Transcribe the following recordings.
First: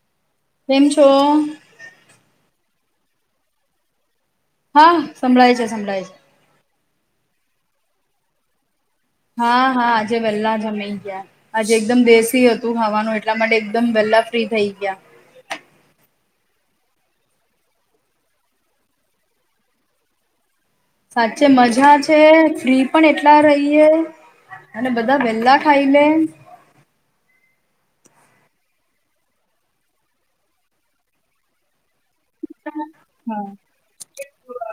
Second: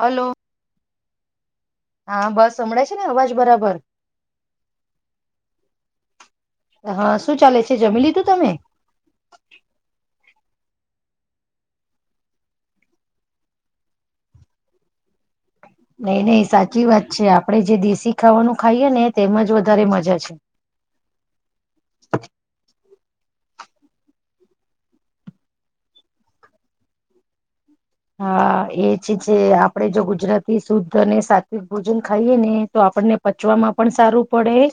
Hello, કેમ છો? હા બસ અમ ને અવાજ બરાબર. હા સંભળાાય છે સંભળાાય છે. હા શું ચાલે છે જમી લીધું તમે? હા હા આજે વેહેલા જમી ગયા, આજે એકદમ દેશી હતું ખાવાનું એટલા માટે એકદમ વેહલા ફ્રી થઇ ગયા. નહી નહી સાચી વાત છે આપડણે જે દેશી ખાવાનું ખાઈએ ને તેમાંજ વધારે મજા છે. સાચે મજા છે ફ્રી પણ એટલા રહીએ અને બધા વેલા ખાઈ લે. હા એ જ છે આપડે જો ગુજરાતી શુદ્ધ અને સાત્વિક ભોજન ખાઈએ ને તો આપણને હા પચવામાં પણ સારું પડે,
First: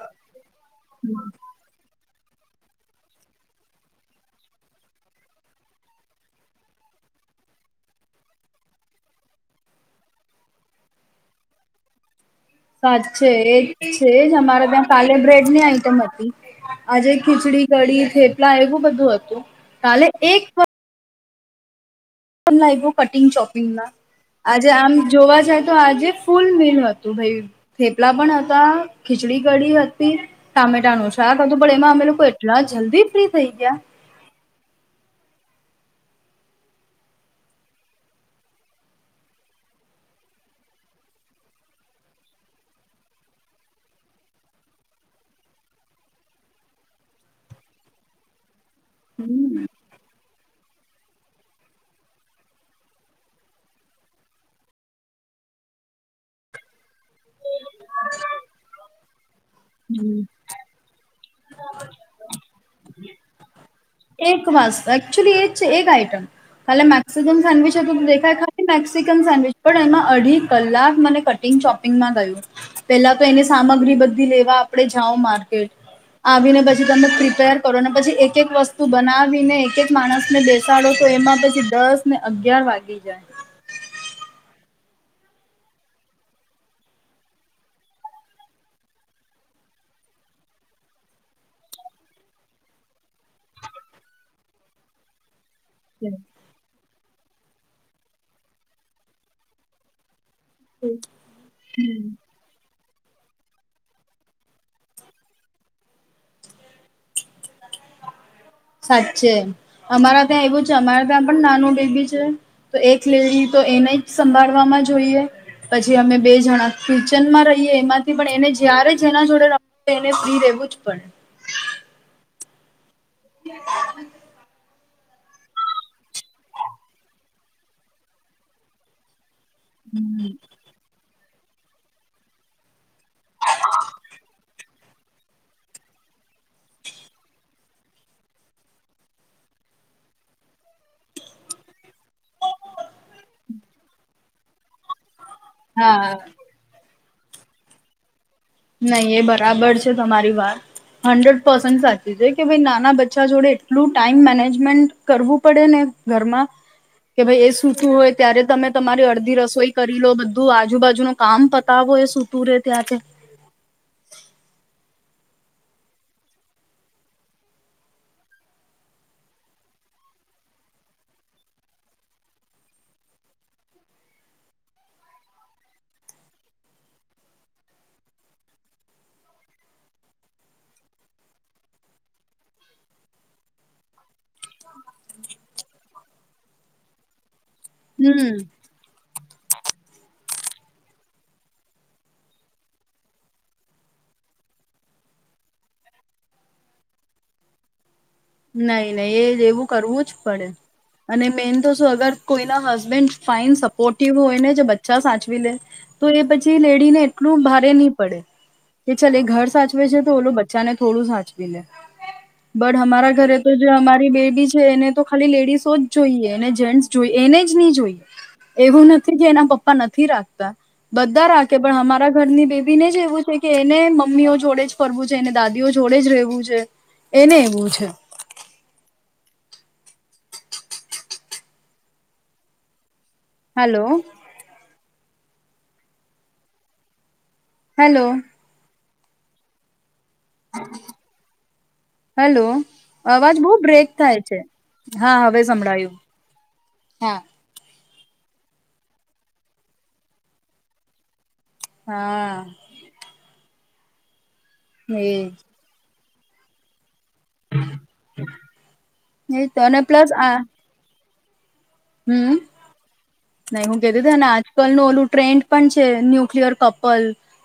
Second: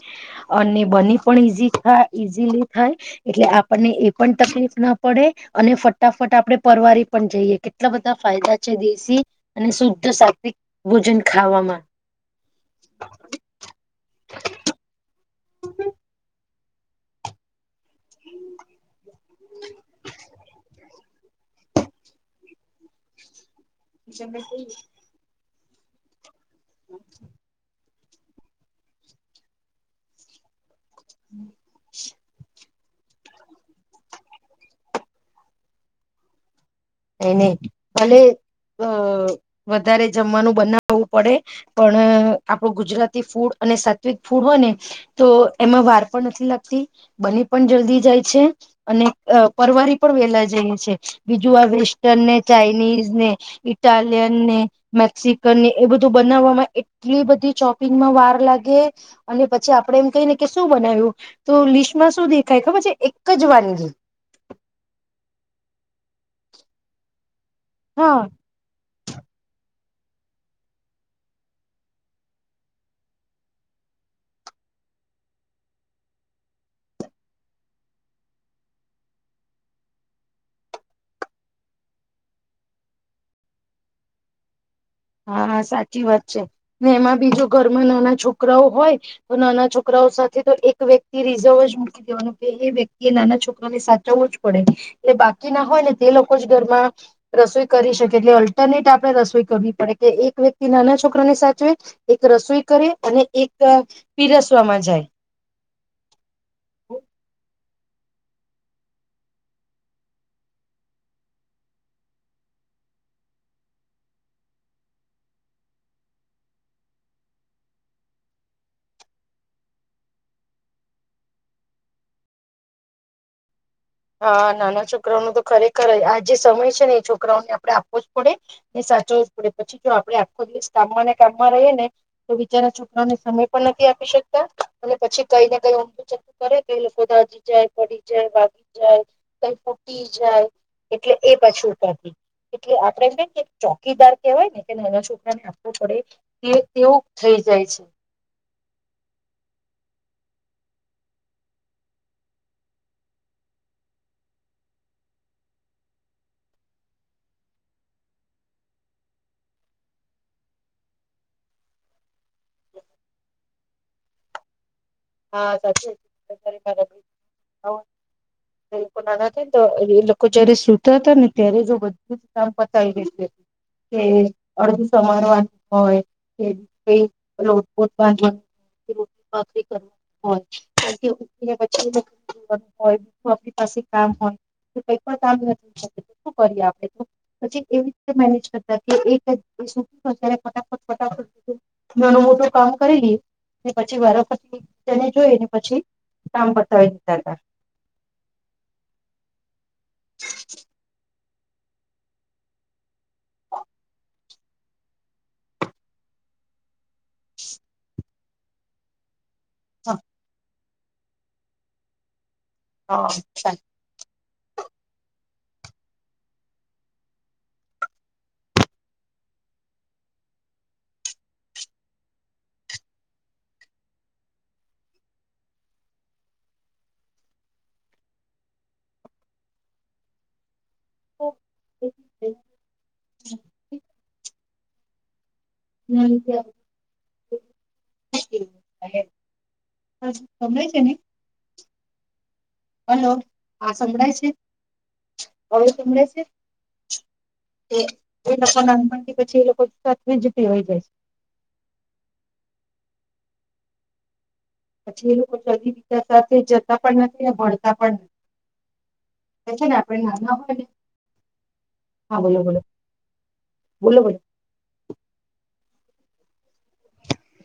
અને બની પણ ઈઝી થાય. ઈઝીલી થાય, એટલે આપણને એ પણ તકલીફ ના પડે, અને ફટાફટ આપડણે પરવારી પણ જઈએ કે એટલા બધા ફાયદા છે દેશી અને શુદ્ધ સાત્વિક ભોજન ખાવામાં. સાચ છેે એજ છે જ અમારે ત્યાં સાલેબ્રેટ બ આઈટમ હતી, આજે ખીચડી ગડી થેપલા એવું બધું હતું, કાલે એક તમું કટિંગ ચોક આજે આમ જોવા છે તો આજે ફૂલ દિલ હતું ભાઈ. ફેપલા પણ હતા ખીચડી કડી હતી, ટામેટા છે આ કધુ ભળ એમાં અમે લોકો એટલા જ જલ્દી પફ્રી થઈ ગયા. એને ભલે અ વધારે જમવાનું બનાવવું પડે, પણ આપણું ગુજરાતી ફૂડ અને સાત્વિક ફૂડ હોય ને, તો એમાં વાર પણ નથી લાગતી, બની પણ જલ્દી જાય છે. અને પરવારી પણ વેલા જઈએ છે. બીજું વા વેસ્ટર્ન ને ચાઇનીઝ ને ઇટાલિયન ને મેક્સિકન ને એ બધું બનાવવામાં એટલી બધી શોપિંગમાં વાર લાગે અને પછી આપડે એમ કહીને કે શું બનાવ્યું તો લિસ્ટમાં શું દેખાય ખબર છે એક જ વાનગી મ મેમમ સન્ડવચ તું હા દેખાય ખાલી મેક્સિકન સેડવિચ પણ એમાં અઢી કલાક મને કટિંગ શોપિંગમાં ગયું પેલા તો એની સામગ્રી બધી લેવા આપડે જાઓ માર્કેટ. આવીને પછી તમે પ્રિપેર કરોને પછી એક એક વસ્તુ બનાવીને એક એક માણસને બેસાડો તો એમાં પછી દસ ને અગિયાર વાગી જાય. હા હા સાચી વાત છે ને એમાં બીજ ઘરમાં નાના છોકરાઓ હોય તો નાના છોકરાઓ સાથે તો એક વ્યક્તિ રિઝર્વ જ મૂકી દેવાનો કે એ વ્યક્તિ એ નાના છોકરાઓને સાચવવો જ પડે એ બા કી ના હોય ને તે જાય લોકો જ ઘરમાં રસોઈ કરી શકે એટલે અલ્ટરનેટ આપડે રસોઈ કરવી પડે. જે એક વ્યક્તિ નાના છોકરા ની સાચવે એક રસોઈ કરે. અને એક પીરસવામાં જાય. સાચે અમારા ત્યાં એવું છે અમારે ત્યાં પણ નાનું બેબી છે તો એક લેડી તો એને જ સંભાળવામાં જોઈએ પછી અમે બે જણા કિચન માં રહીએ એમાંથી પણ એને જ્યારે જેના જોડે એને ફ્રી રહેેવું જ પડે. ક્યાં હા નાના છોકરાઓનો તો ખરેખર આ જે સમય છે ને એ છોકરાઓને આપડે આપવો જ પડે ને સાચું પડે પછી જો આપડે હમ. આખો દિવસ કામાના કામમાં રહી ને તો બીચારા છૂકરાને સમય પણ નથી આપી શકતા અને પછી કઈ ને કઈ ઊું ચું કરે કઈ લોકો દાજીી જાય પડી જાય વા જાય પહી પૂટી જાય એટલે એ પછી ઉપરથી એટલે આપડે છે ને ચોકીદાર કેવાય ને કે નાના છો આપવો પડે હા તે તેઓ થઈ જાય છે. નહી એ બરાબર છે તમારી વાત હંડ્રેડ પર્સેન્ટ સાચી છે કે ભાઈ નાના બચ્ચા જોડે એટલું ટાઈમ મેનેજમેન્ટ કરવું પડે ને ઘરમાં કે ભ એ સૂતું હોય ત્યારે તમે તમારી અડધી રસોઈ કરી લો બધું આજુબાજુનું કામ પતાવો એ સૂતું રહે ત્યાં તે. [inaudible] હા લોકો નાના તો એ લોકો જોડે સુતો હતો ને ત્યારે જો બધું જ કામ પતાવી દેય છે કે અડધું સમારવાનું હોય કે [unintelligible] [inaudible] આપ પાસે કામ હોય કઈ પણ કામ નથી શું કરી આપે તો પછી એવી રીતે હમ મેનેજ કરતા કે એક જ [unintelligible] ફટાફટ ફટાફટ ને મોટું કામ કયરી પછી વારાફરતી. તેને જોઈને પછી કામ પતાવી દેતા હતા. નહી નહી એ જેવું કરવું જ પડે અને મેન તો શું અગર કોઈના હસબેન્ડ ફાઈન સપોર્ટિવ હોયને જે બચ્ચા સાચવી લે તો એ પછી લેડીને એટલું ભારે નહી પડે કે ચલ એ ઘર સાચવે હા છે તો ઓલો બચ ચા ને થોડું સાચવી લે. બડ હમારા. હા તો જો અમારી. બેબી છે એને તો ખાલી લેડીસો જ જોઈએ એને જેન્ટ્સ જોઈએ એને જ ની જોઈ એવું નથી કે એના પપ્પા નથી રાખતા બધા રાખે પણ અમારા ઘરની બેબીને જ એવું છે કે, એને મમ્મીઓ જોડે જ ફરવું છે એને દાદીઓ જોડે જ રહેેવું છે એને એવું છે. ઓ [inaudible] હલો. હમ કેમ. હલો. હ સંભળાય છે ને. હેલો હલો અવાજ બઉ આ બ્રેક સંભળાય થાય છે હા હવે સંભળાયું સંભળાય છે હા. એ એ લોકો નાનપણથી પછી એ લોકો સાવીજી હોય જાય છે. હા. પછી એ લોકો એજ [inaudible] સાથે જતા નથી ને ભણતા પણ એ નથી ને તને આપણે પ્લસ આ નાના હોયને હમ નહી હું બોલો કતી બોલો તને આજ કલ નું ઓલું ટ્રેન્ડ પણ છે ન્યુક્લયર કપલ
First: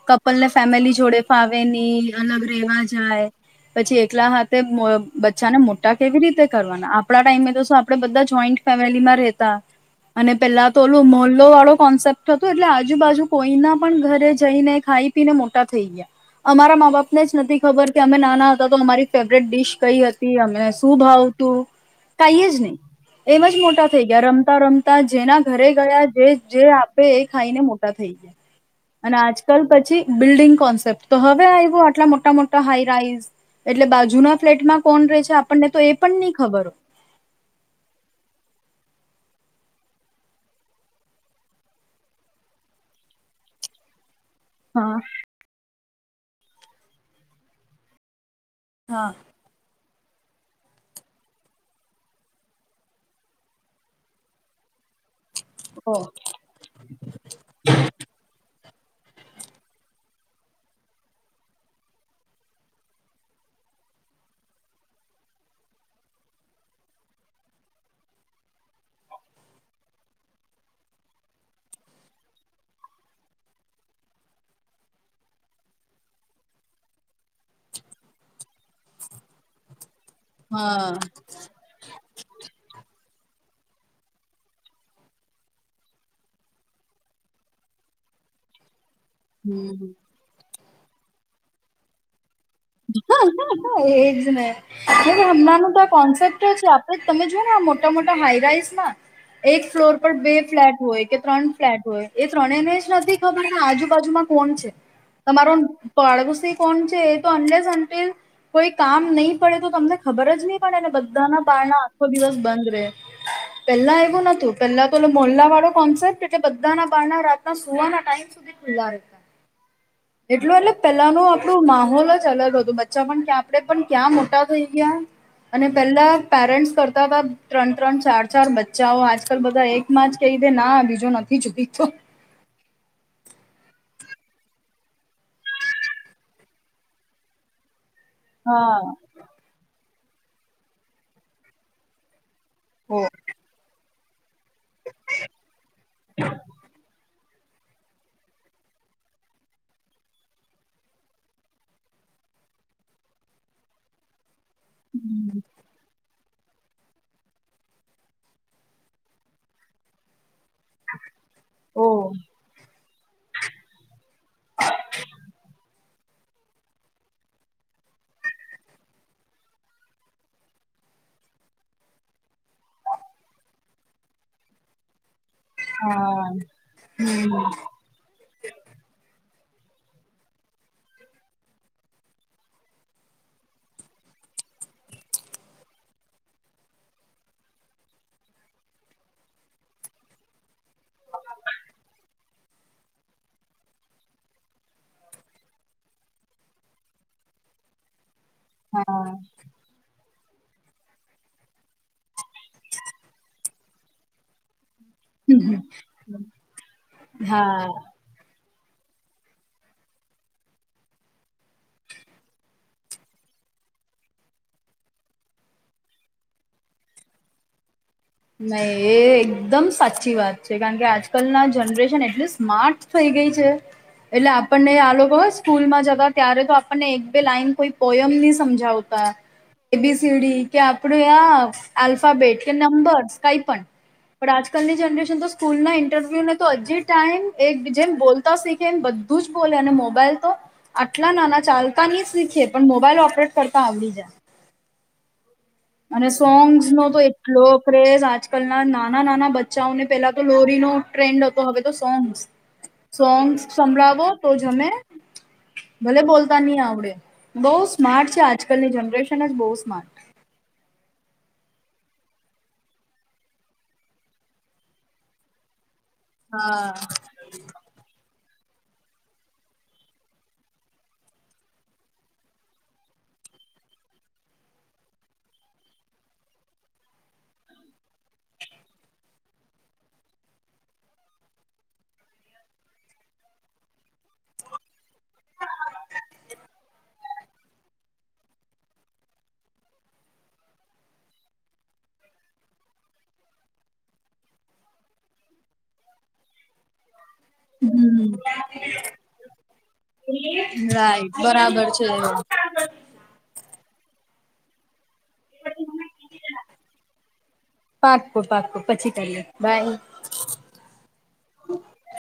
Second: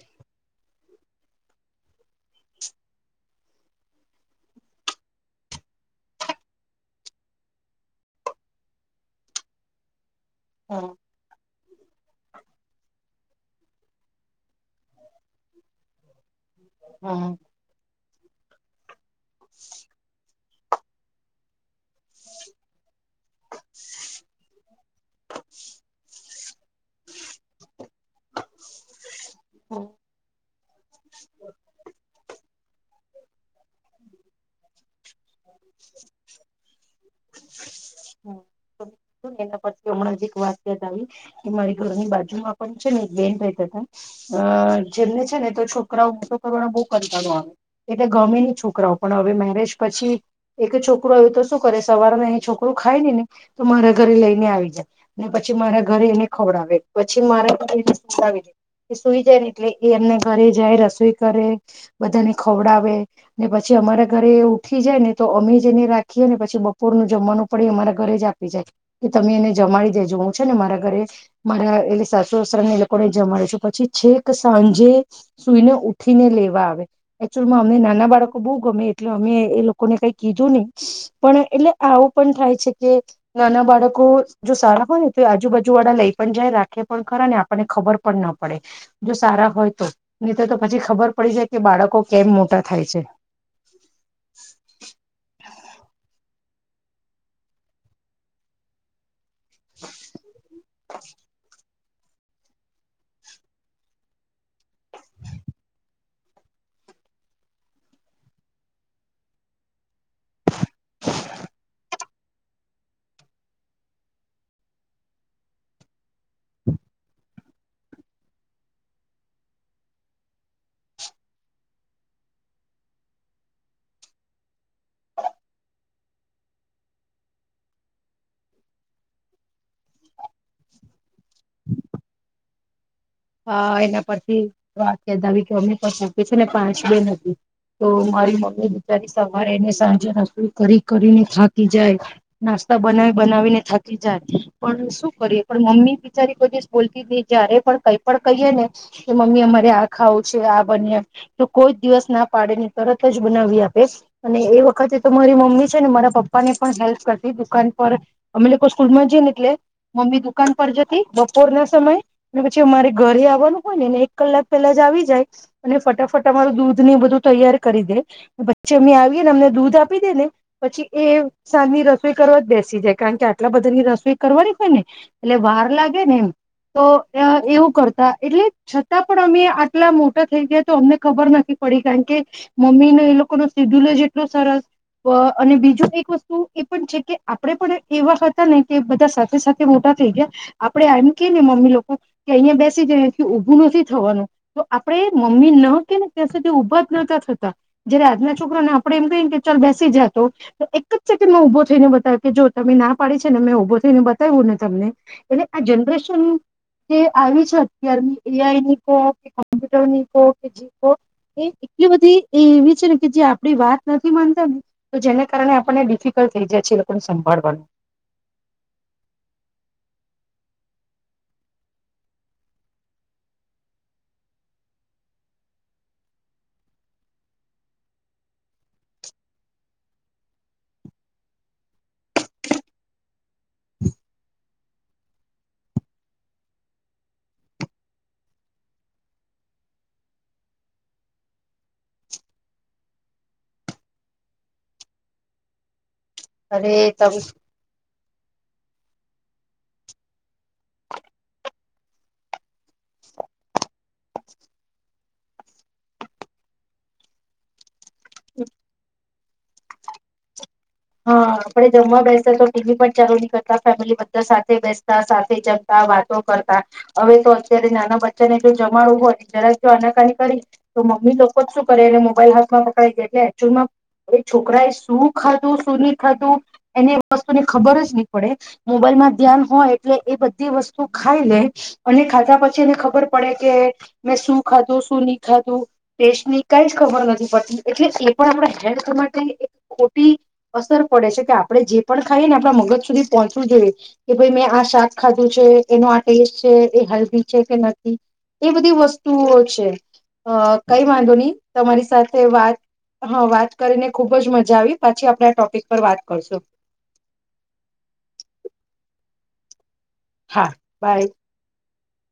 કપલ ને ફેમિલી જોડે ફાવે નની અલગ રેવા જાય પછી એકલા હાથે બચ્ચાને મોટા કેવી રીતે કરવાના આપડા ટાઈમે તો શ આપડે બધા જોઈન્ટ ફેમિલીમાં રહેતા અને પેલા તો હા ઓલલો મોલો વાળો કોન્સેપ્ટ હતો એટલે આજુબાજુ કોઈના પણ ઘરે જઈને ખાઈ પીને મોટા થઈ ગયા. અમારા મા બાપ ને હા જ નથી ખબર અમે ના હતા તો અમારી ફેવરેટ ડીશ કઈ હતી અમને શું ભાવતું કઈ જ નહી એમજ મોટા થઈ ગયા રમતા રમતા જેના ઘરે ગયા જે જે આપે એ ખાઈને મોટા થઈ ગયા. અને આજકાલ હા પછી બિલ્ડિંગ કોન્સેપ્ટ તો હવે આવ્યું આટલા મોટા મોટ હાઈરાઈઝ એટલે બાજુના ફ્લેટમાં કોણ ર છે આપણને તો એ પણ નહી ખબર. ને એના પર થી હમણાં જ એક વાત યાદ આવી કે મારી ઘરની બાજુમાં પણ છે ને એક બેન રહેતા હતા અ હોય. જેમને છે ને તો છો છોકરા ટો કરવાને બઉુ કંટાળો આવે એટલે ગમેની હા છોકરાઓ પણ હા હવે મેરેજ પછી એક છોકરોું આવ્યું તો શું કરે સવારને એ છોકરું ખાય ને ને તો મારા ઘરે લઈને આવી જાય ને પછી મારા ઓ ઘરે એને ખવડાવે પછી મારા [unintelligible] એ સુઈ જાય ને એટલે એ એમને ઘરે જાય રસોઈ કરે બધાને ખવડાવે ને પછી અમારા ઘરે ઉઠી જાય ને તો અમે જે એને રાખીએ ને પછી બપ પોરે નું જમવાનું પડે અમારા ઘરે જ આપી જાય કે તમે એને જમાડી દેજો હું છે ને મારા ઘરે મારા એટલે સાસુ સસરાને એ લોકોને જમાડ છું પછી છેક સાંજે સુઈને ઉઠીને લેવા આવે. એકચુઅલમાં અમને નાના બાળકો બહુ ગમે એટલે અમે એ લોકોને કઈક કીધું નહી હા પણ એટલે પણ થાય છે કે નાના બાળકો જો સારા હોય ને તો આજુબાજુ વાળા લઈ પણ જાય રાખે પણ ખરા આપણને ખબર પણ ના પડે જો સારા હોય હમ તો નહીં તર તો પછી ખબર પડી જ કે બાળકો કેમ મો [unintelligible] એજ ને હમણાં ન તો કોન્સેપ્ટ આપડે તમે જોઓ ને મોટા મોટા હાઈરાઈસ માં એક ફ્લોર પર બે ફ્લેટ હોય કે ત્રણ ફ્લેટ હોય. એ ત્રણે ને જ નથી ખબર ને આજુબાજુમાં કોણ છે, તમારો પાડોશી કોણ છે એ [unintelligible] કોઈ કામ નહી પડે તો તમને ખબર જ નહી પડે ને બધાના બારણા આખો દિવસ બંધ રહે, પહેલા એવું નતું પેલા તો ઓલો મોલ્લા વાળો કોન્સેપ્ટ એટલે બધાના બારણા રાતના સુવાના ટાઈમ સુધી ખુલ્લા રહેતા, એટલું એટલે પેલા નો આપણું માહોલ જ જ અલગ હતું. બચ્ચા પણ ક્યા આપણે પણ ક્યાં મોટા થઈ ગયા, અને પેલા પેરેન્ટ્સ કરતા તા ત્રણ-ત્રણ, ચાર-ચાર બચ્ચાઓ, આજકાલ બધા એકમાં જ કઈ દે ના બીજો નથી જોઈતો. હા એના પરથી વાત યાદ આવી કે અમને [unintelligible] છે ને પાંચ બેન હતી. તો મારી મમ્મી હા બેચારી સવારેને સાંજ છે રસોઈ કરી-કરીને થાકી જાય. નાસ્તા ઓ બનાવી-બનાવીને થાક કી જાય. પણ શું કરીએ પણ મમ્મી બિચારી કોઈ દિવસ બોલતી તી જયારે પણ કઈ પણ કહીએ ને કે મમ્મી અમારે આ ખાવું છે આ બની આપ, તો કોઈ જ દિવસ ના પાડે નહી, તરત જ બનાવી આપે. અને એ વખતે તો મારી મમ્મી છે ને મારા પપ પા ને પણ હેલ્પ કરતી દુકાન પર, અમે લોકોમાં સ્કૂલ જઈએને એટલે મમ્મી દુકાન પર જતી બપોર ના ઓ સમયે, ને પછી અમારી ઘરે આવવાનું હોય ને એને એક કલાક પેલા જ આવી જાય, અને ફટાફટ અમારું દૂધ ને એ બધું તૈયાર કરી દે, પછી અમે આવીએને અમને દૂધ આપી દે ને, પછી એ સાંજ ની રસોઈ કરવા જ બેસી જાય, કારણ કે આટલા બધાની રસોઈ કરવાની છે ને એટલે વાર લાગે ને એમ, તો અહ એવું કર એટલે છતાં પણ અમે આટલા મોટા થઈ ગયા તો અમને ખબર નથી પડી કારણ કે મમ્મીને એ લોકો નો સેડ્યલ જ એટલો સરસ અને અહ બીજું એક વસ્તુ એ પણ છે કે આપડે પણ એવા હતા ને કે બધા સાથે-સાથે મોટા થઈ ગયા આપડે એમ કે ને મમ્મી લોકો કે અયા બેસ સી જે ઉભું નથી થવાનું, તો આપડે મમ્મી ન કે ને ત્યાં સુધી ઊભા જ નતા થતા જયારે આજના છોકરા ને આપડે એમ હા કહી ને કે ચલ બેસી જા તો એક જ સેકન્ડ મા ઉભો થઈને બતાવે કે જો તમે ના પાડી છે ને મેં ઉભો થઈને બતાયવું ને તમને. એટલે આ જનરેશન જે આવી છે હા એ આઈ ની કહો કે કોમ્પ્યુટર ની કહો કે જી કહો એ એટલી બધી એ એવી છે ને કે જે આપડી વાત નથી માનતા ને તો જેને કારણે આપણને ડિફિકલ્ટ થઈ જાય છે એ લોકોને સંભાળવાનું. નહી એ એકદમ સાચી વાત છે. કારણ કે આજકાલ ના જનરેશન એટલી સ્માર્ટ થઈ ગઈ છે, એટલે આપણને આ લોકો સ્કૂલમાં જતા ત્યારે તો આપણને એક બે લાઈન કોઈ પોયમ નહી સમજાવતા, એ બી સી ડી કે આપડે આ આલ્ફાબેટ કે નંબર કાઈ પન, પણ આજકાલની જનરેશન તો સ્કૂલ ના ઇન્ટરવ્યુને તો હજી ટાઈમ એક જેમ બોલતા શીખે એમ બધું જ બોલે, અને મોબાઈલ તો આટલા નાના ચાલતા ની શીખે પણ મોબાઈલ ઓપરેટ કરતા આવડી જાય. અને સોંગ્સ અરે નો તો તમે એટલો ક્રેઝ આજ કલના નાના-નાના બચ્ચાઓને પેલા તો લોરીનો ટ્રેન્ડ હતો, હવે તો સોંગ્સ. સોંગ્સ સંભળાવો તો જમે, ભલે બોલતા નહી આવડે. બઉ સ સ્માર્ટ છે આજકાલની જનરેશ ન જ બહુ સ્માર્ટ હા આપણે જમવા બેસતા તો ટી વી પણ ચાલુ નહી કરતા, ફેમિલી બધા સાથે બેસતા સાથે જમ તા, વાતો કરતા હા હવે તો અત્યારે નાના બ ચ્ચાને જો જમાડું હોય જરાક જો આનાકાની કરી તો મમ્મી લોકો જ શું કરે એને મોબાઈલ હાથમાં પકડાઈ દે, એટલે એકચ્યુલમાં એ છોકરા એ શું ખાધ તો સુનિલ ખાતું એની વસ્તુને ખબર જ નહી પડે મોબાઈલમાં ધ્યાન હોય એટલે એ બધી વસ્તુ ખાઈ લે અને ખાતા પછી એને ખબર પડે કે મેં શું ખાધું શું નહી ખાતું ટેસ્ટ ની કઈ જ ખબર નથી પડતી એટલે એ પણ આપણા હેલ્થ માટે એક ખોટી અસર પડે છે કે આપડણે જે પણ ખાઈએ ને આપણા મગજ સુધી પહોંચવું જોઈએ કે ભાઈ મેં આ શાક ખાધું છે એનો આ ટેસ્ટ છે એ હેલ્દિ જે કે નથી હમ એ બધી વસ્તુઓ છે કઈ વાંધો રાઈટ નહી બરાબર છે તમારી સાથે વાત હ વાત કરીને ખુબ જ મજા આવી પાછી આપણે આ ટોપિક પર વાત કરશું પાક પા પછી કરીએ બાય હા બાય [inaudible]